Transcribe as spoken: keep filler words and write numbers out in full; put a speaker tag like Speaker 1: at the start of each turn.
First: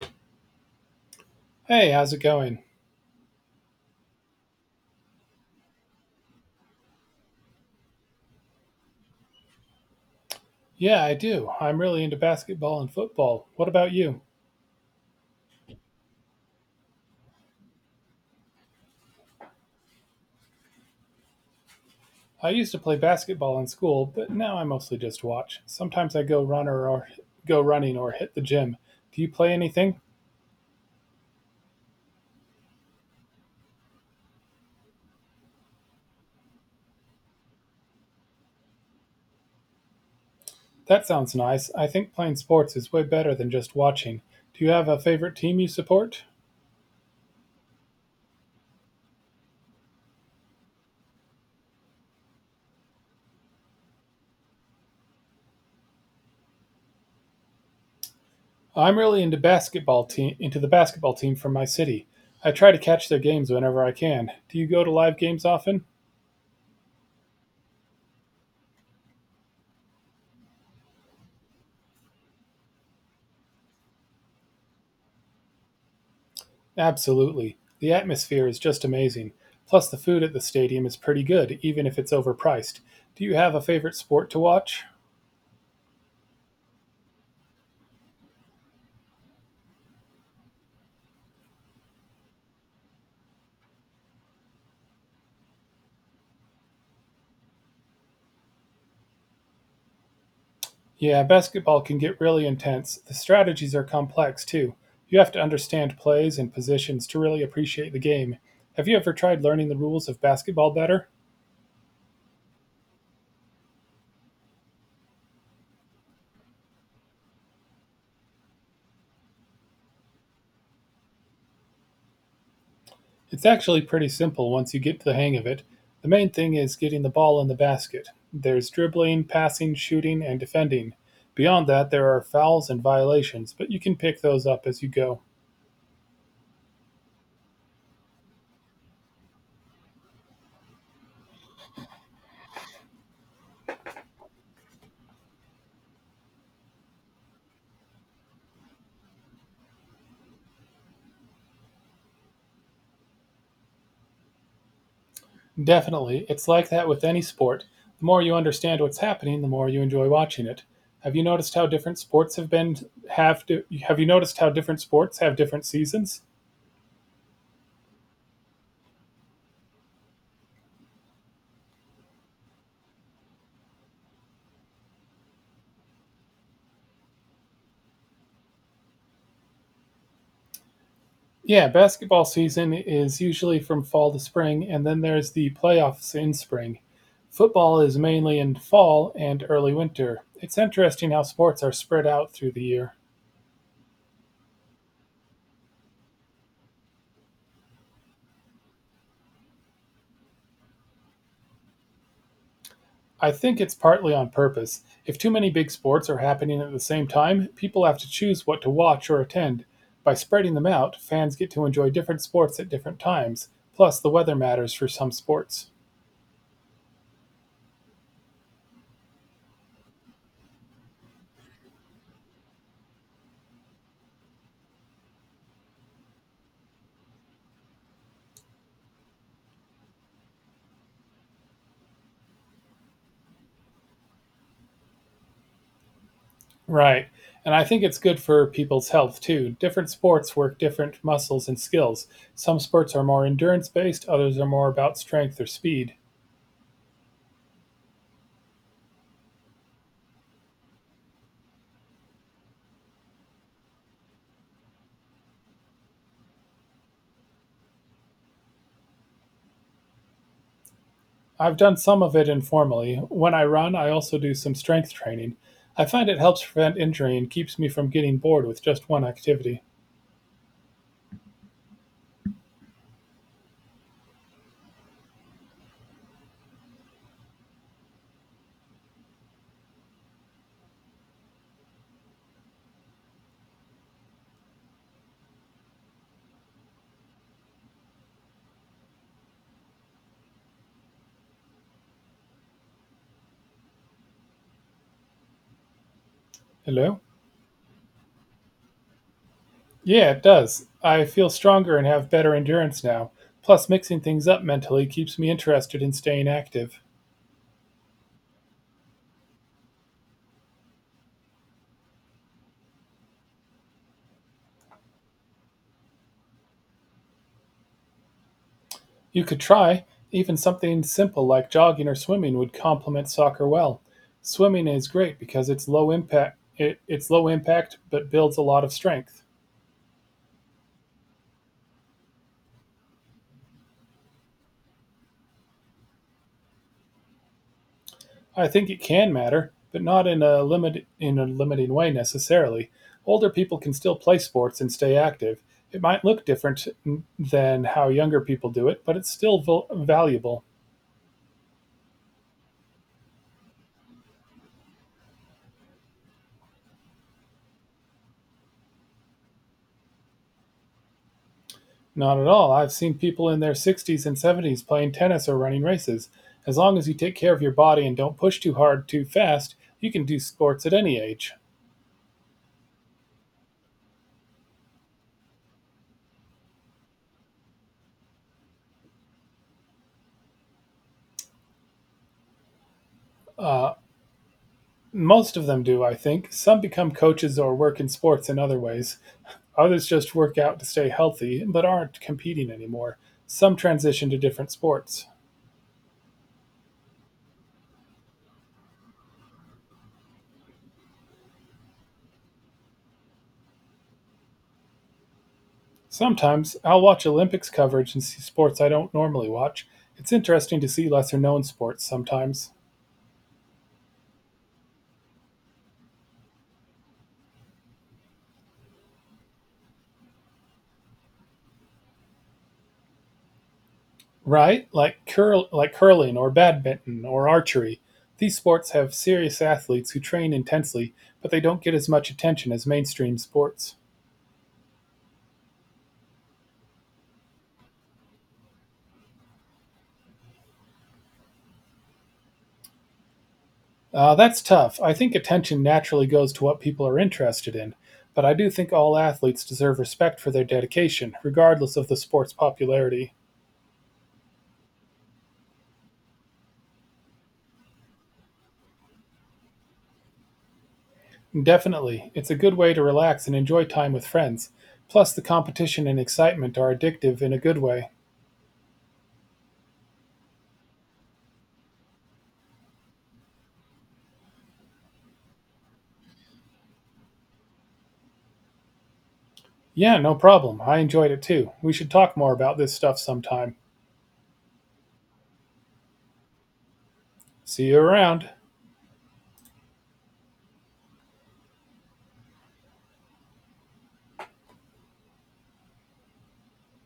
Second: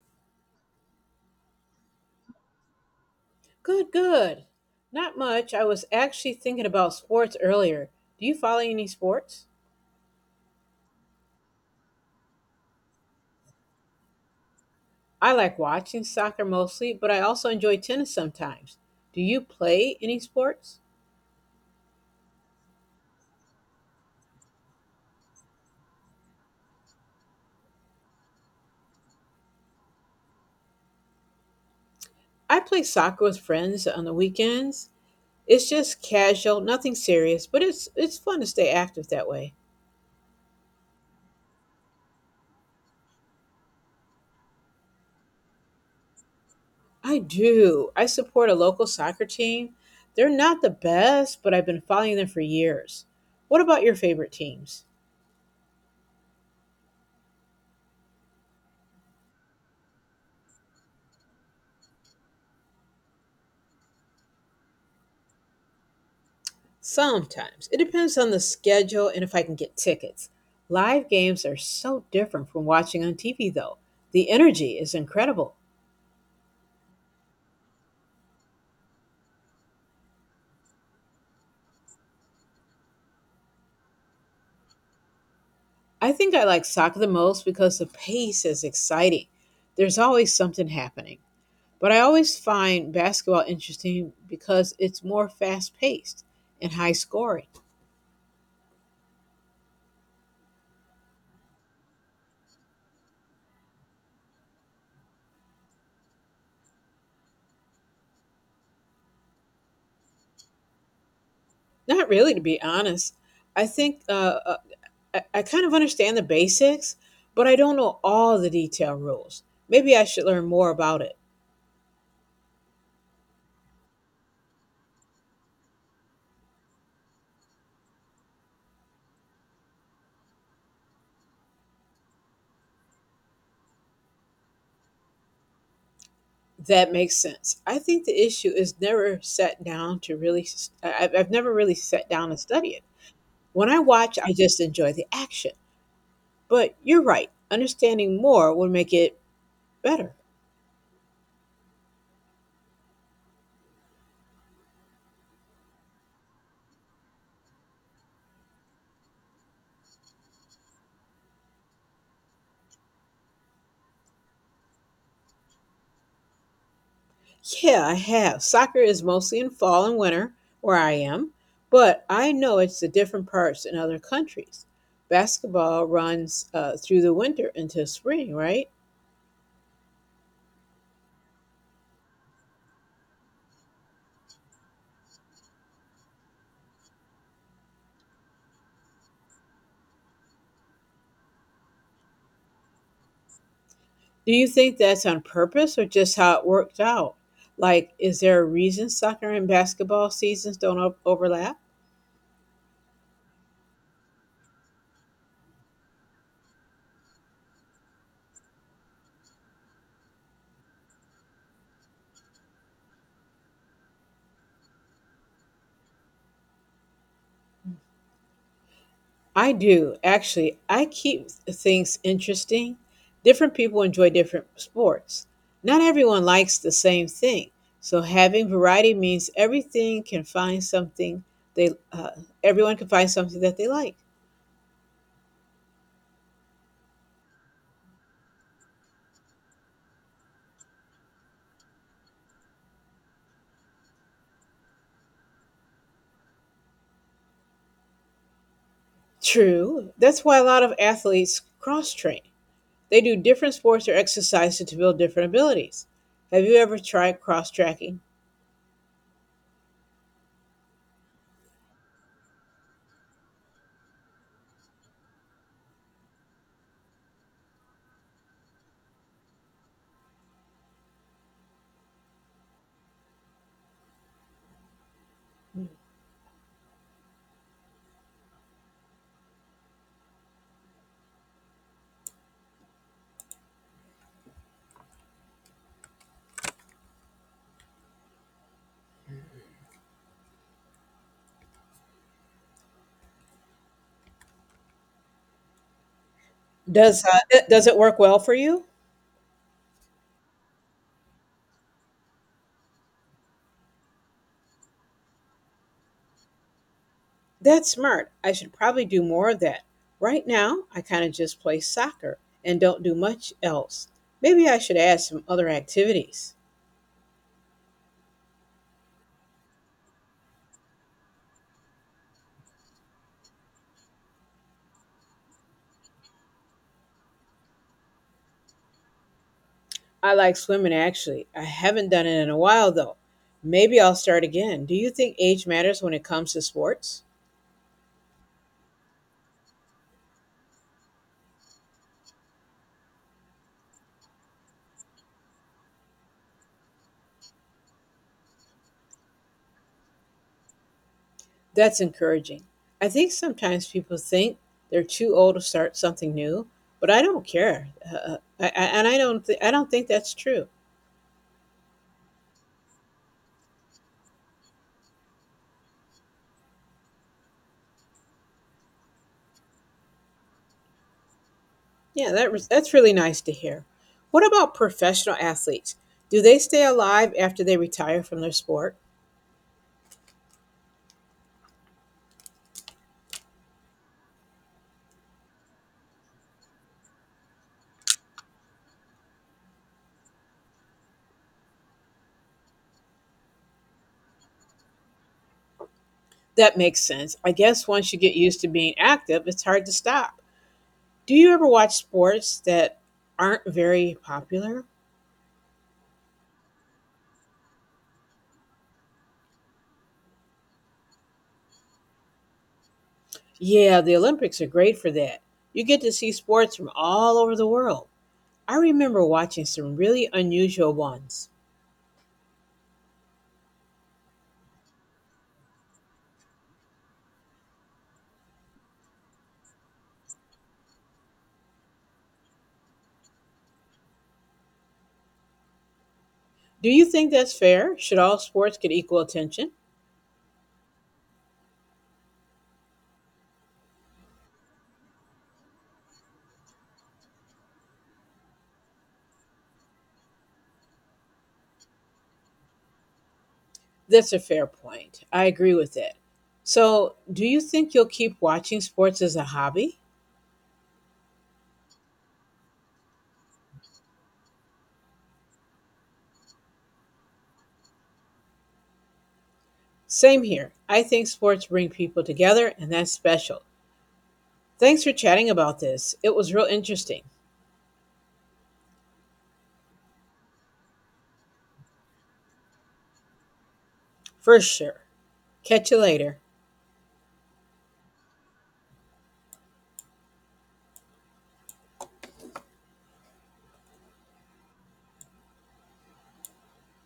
Speaker 1: Hey, how's it going?
Speaker 2: Good, good. Not much. I was actually thinking about sports earlier. Do you follow any sports?
Speaker 1: Yeah, I do. I'm really into basketball and football. What about you?
Speaker 2: I like watching soccer mostly, but I also enjoy tennis sometimes. Do you play any sports?
Speaker 1: I used to play basketball in school, but now I mostly just watch. Sometimes I go runner or go running or hit the gym. Do you play anything?
Speaker 2: I play soccer with friends on the weekends. It's just casual, nothing serious, but it's it's fun to stay active that way.
Speaker 1: That sounds nice. I think playing sports is way better than just watching. Do you have a favorite team you support?
Speaker 2: I do. I support a local soccer team. They're not the best, but I've been following them for years. What about your favorite teams?
Speaker 1: I'm really into basketball team into the basketball team from my city. I try to catch their games whenever I can. Do you go to live games often?
Speaker 2: Sometimes. It depends on the schedule and if I can get tickets. Live games are so different from watching on T V, though. The energy is incredible.
Speaker 1: Absolutely. The atmosphere is just amazing. Plus, the food at the stadium is pretty good, even if it's overpriced. Do you have a favorite sport to watch?
Speaker 2: I think I like soccer the most because the pace is exciting. There's always something happening. But I always find basketball interesting because it's more fast paced and high scoring.
Speaker 1: Yeah, basketball can get really intense. The strategies are complex, too. You have to understand plays and positions to really appreciate the game. Have you ever tried learning the rules of basketball better?
Speaker 2: Not really, to be honest. I think uh, uh, I, I kind of understand the basics, but I don't know all the detailed rules. Maybe I should learn more about it.
Speaker 1: It's actually pretty simple once you get the hang of it. The main thing is getting the ball in the basket. There's dribbling, passing, shooting, and defending. Beyond that, there are fouls and violations, but you can pick those up as you go.
Speaker 2: That makes sense. I think the issue is never sat down to really, s- I- I've, I've never really sat down and studied it. When I watch, I just enjoy the action. But you're right, understanding more would make it better.
Speaker 1: Definitely, it's like that with any sport. The more you understand what's happening, the more you enjoy watching it. Have you noticed how different sports have been have to, Have you noticed how different sports have different seasons?
Speaker 2: Yeah, I have. Soccer is mostly in fall and winter where I am, but I know it's the different parts in other countries. Basketball runs uh, through the winter into spring, right?
Speaker 1: Yeah, basketball season is usually from fall to spring, and then there's the playoffs in spring. Football is mainly in fall and early winter. It's interesting how sports are spread out through the year.
Speaker 2: Do you think that's on purpose or just how it worked out? Like, is there a reason soccer and basketball seasons don't o- overlap?
Speaker 1: I think it's partly on purpose. If too many big sports are happening at the same time, people have to choose what to watch or attend. By spreading them out, fans get to enjoy different sports at different times. Plus, the weather matters for some sports.
Speaker 2: I do, actually. I keep things interesting. Different people enjoy different sports. Not everyone likes the same thing. So having variety means everything can find something they uh, everyone can find something that they like.
Speaker 1: Right. And I think it's good for people's health too. Different sports work different muscles and skills. Some sports are more endurance based, others are more about strength or speed.
Speaker 2: True. That's why a lot of athletes cross train. They do different sports or exercises to build different abilities. Have you ever tried cross tracking?
Speaker 1: I've done some of it informally. When I run, I also do some strength training. I find it helps prevent injury and keeps me from getting bored with just one activity. Hello?
Speaker 2: Does uh, it- does it work well for you?
Speaker 1: Yeah, it does. I feel stronger and have better endurance now. Plus, mixing things up mentally keeps me interested in staying active.
Speaker 2: That's smart. I should probably do more of that. Right now, I kind of just play soccer and don't do much else. Maybe I should add some other activities.
Speaker 1: You could try. Even something simple like jogging or swimming would complement soccer well. Swimming is great because it's low impact. It, it's low impact, but builds a lot of strength.
Speaker 2: I like swimming actually. I haven't done it in a while though. Maybe I'll start again. Do you think age matters when it comes to sports?
Speaker 1: I think it can matter, but not in a limit in a limiting way necessarily. Older people can still play sports and stay active. It might look different than how younger people do it, but it's still val- valuable.
Speaker 2: That's encouraging. I think sometimes people think they're too old to start something new, but I don't care, uh, uh, I, I, and I don't. Th- I don't think that's true.
Speaker 1: Not at all. I've seen people in their sixties and seventies playing tennis or running races. As long as you take care of your body and don't push too hard too fast, you can do sports at any age.
Speaker 2: Yeah, that was, that's really nice to hear. What about professional athletes? Do they stay alive after they retire from their sport?
Speaker 1: Uh, Most of them do, I think. Some become coaches or work in sports in other ways. Others just work out to stay healthy, but aren't competing anymore. Some transition to different sports.
Speaker 2: That makes sense. I guess once you get used to being active, it's hard to stop. Do you ever watch sports that aren't very popular?
Speaker 1: Sometimes I'll watch Olympics coverage and see sports I don't normally watch. It's interesting to see lesser known sports sometimes.
Speaker 2: Yeah, the Olympics are great for that. You get to see sports from all over the world. I remember watching some really unusual ones.
Speaker 1: Right? Like curl like curling or badminton or archery. These sports have serious athletes who train intensely, but they don't get as much attention as mainstream sports.
Speaker 2: Do you think that's fair? Should all sports get equal attention?
Speaker 1: Uh, that's tough. I think attention naturally goes to what people are interested in, but I do think all athletes deserve respect for their dedication, regardless of the sport's popularity.
Speaker 2: That's a fair point. I agree with that. So, do you think you'll keep watching sports as a hobby?
Speaker 1: Definitely, it's a good way to relax and enjoy time with friends. Plus, the competition and excitement are addictive in a good way.
Speaker 2: Same here. I think sports bring people together, and that's special. Thanks for chatting about this. It was real interesting.
Speaker 1: Yeah, no problem. I enjoyed it too. We should talk more about this stuff sometime.
Speaker 2: For sure. Catch you later.
Speaker 1: See you around.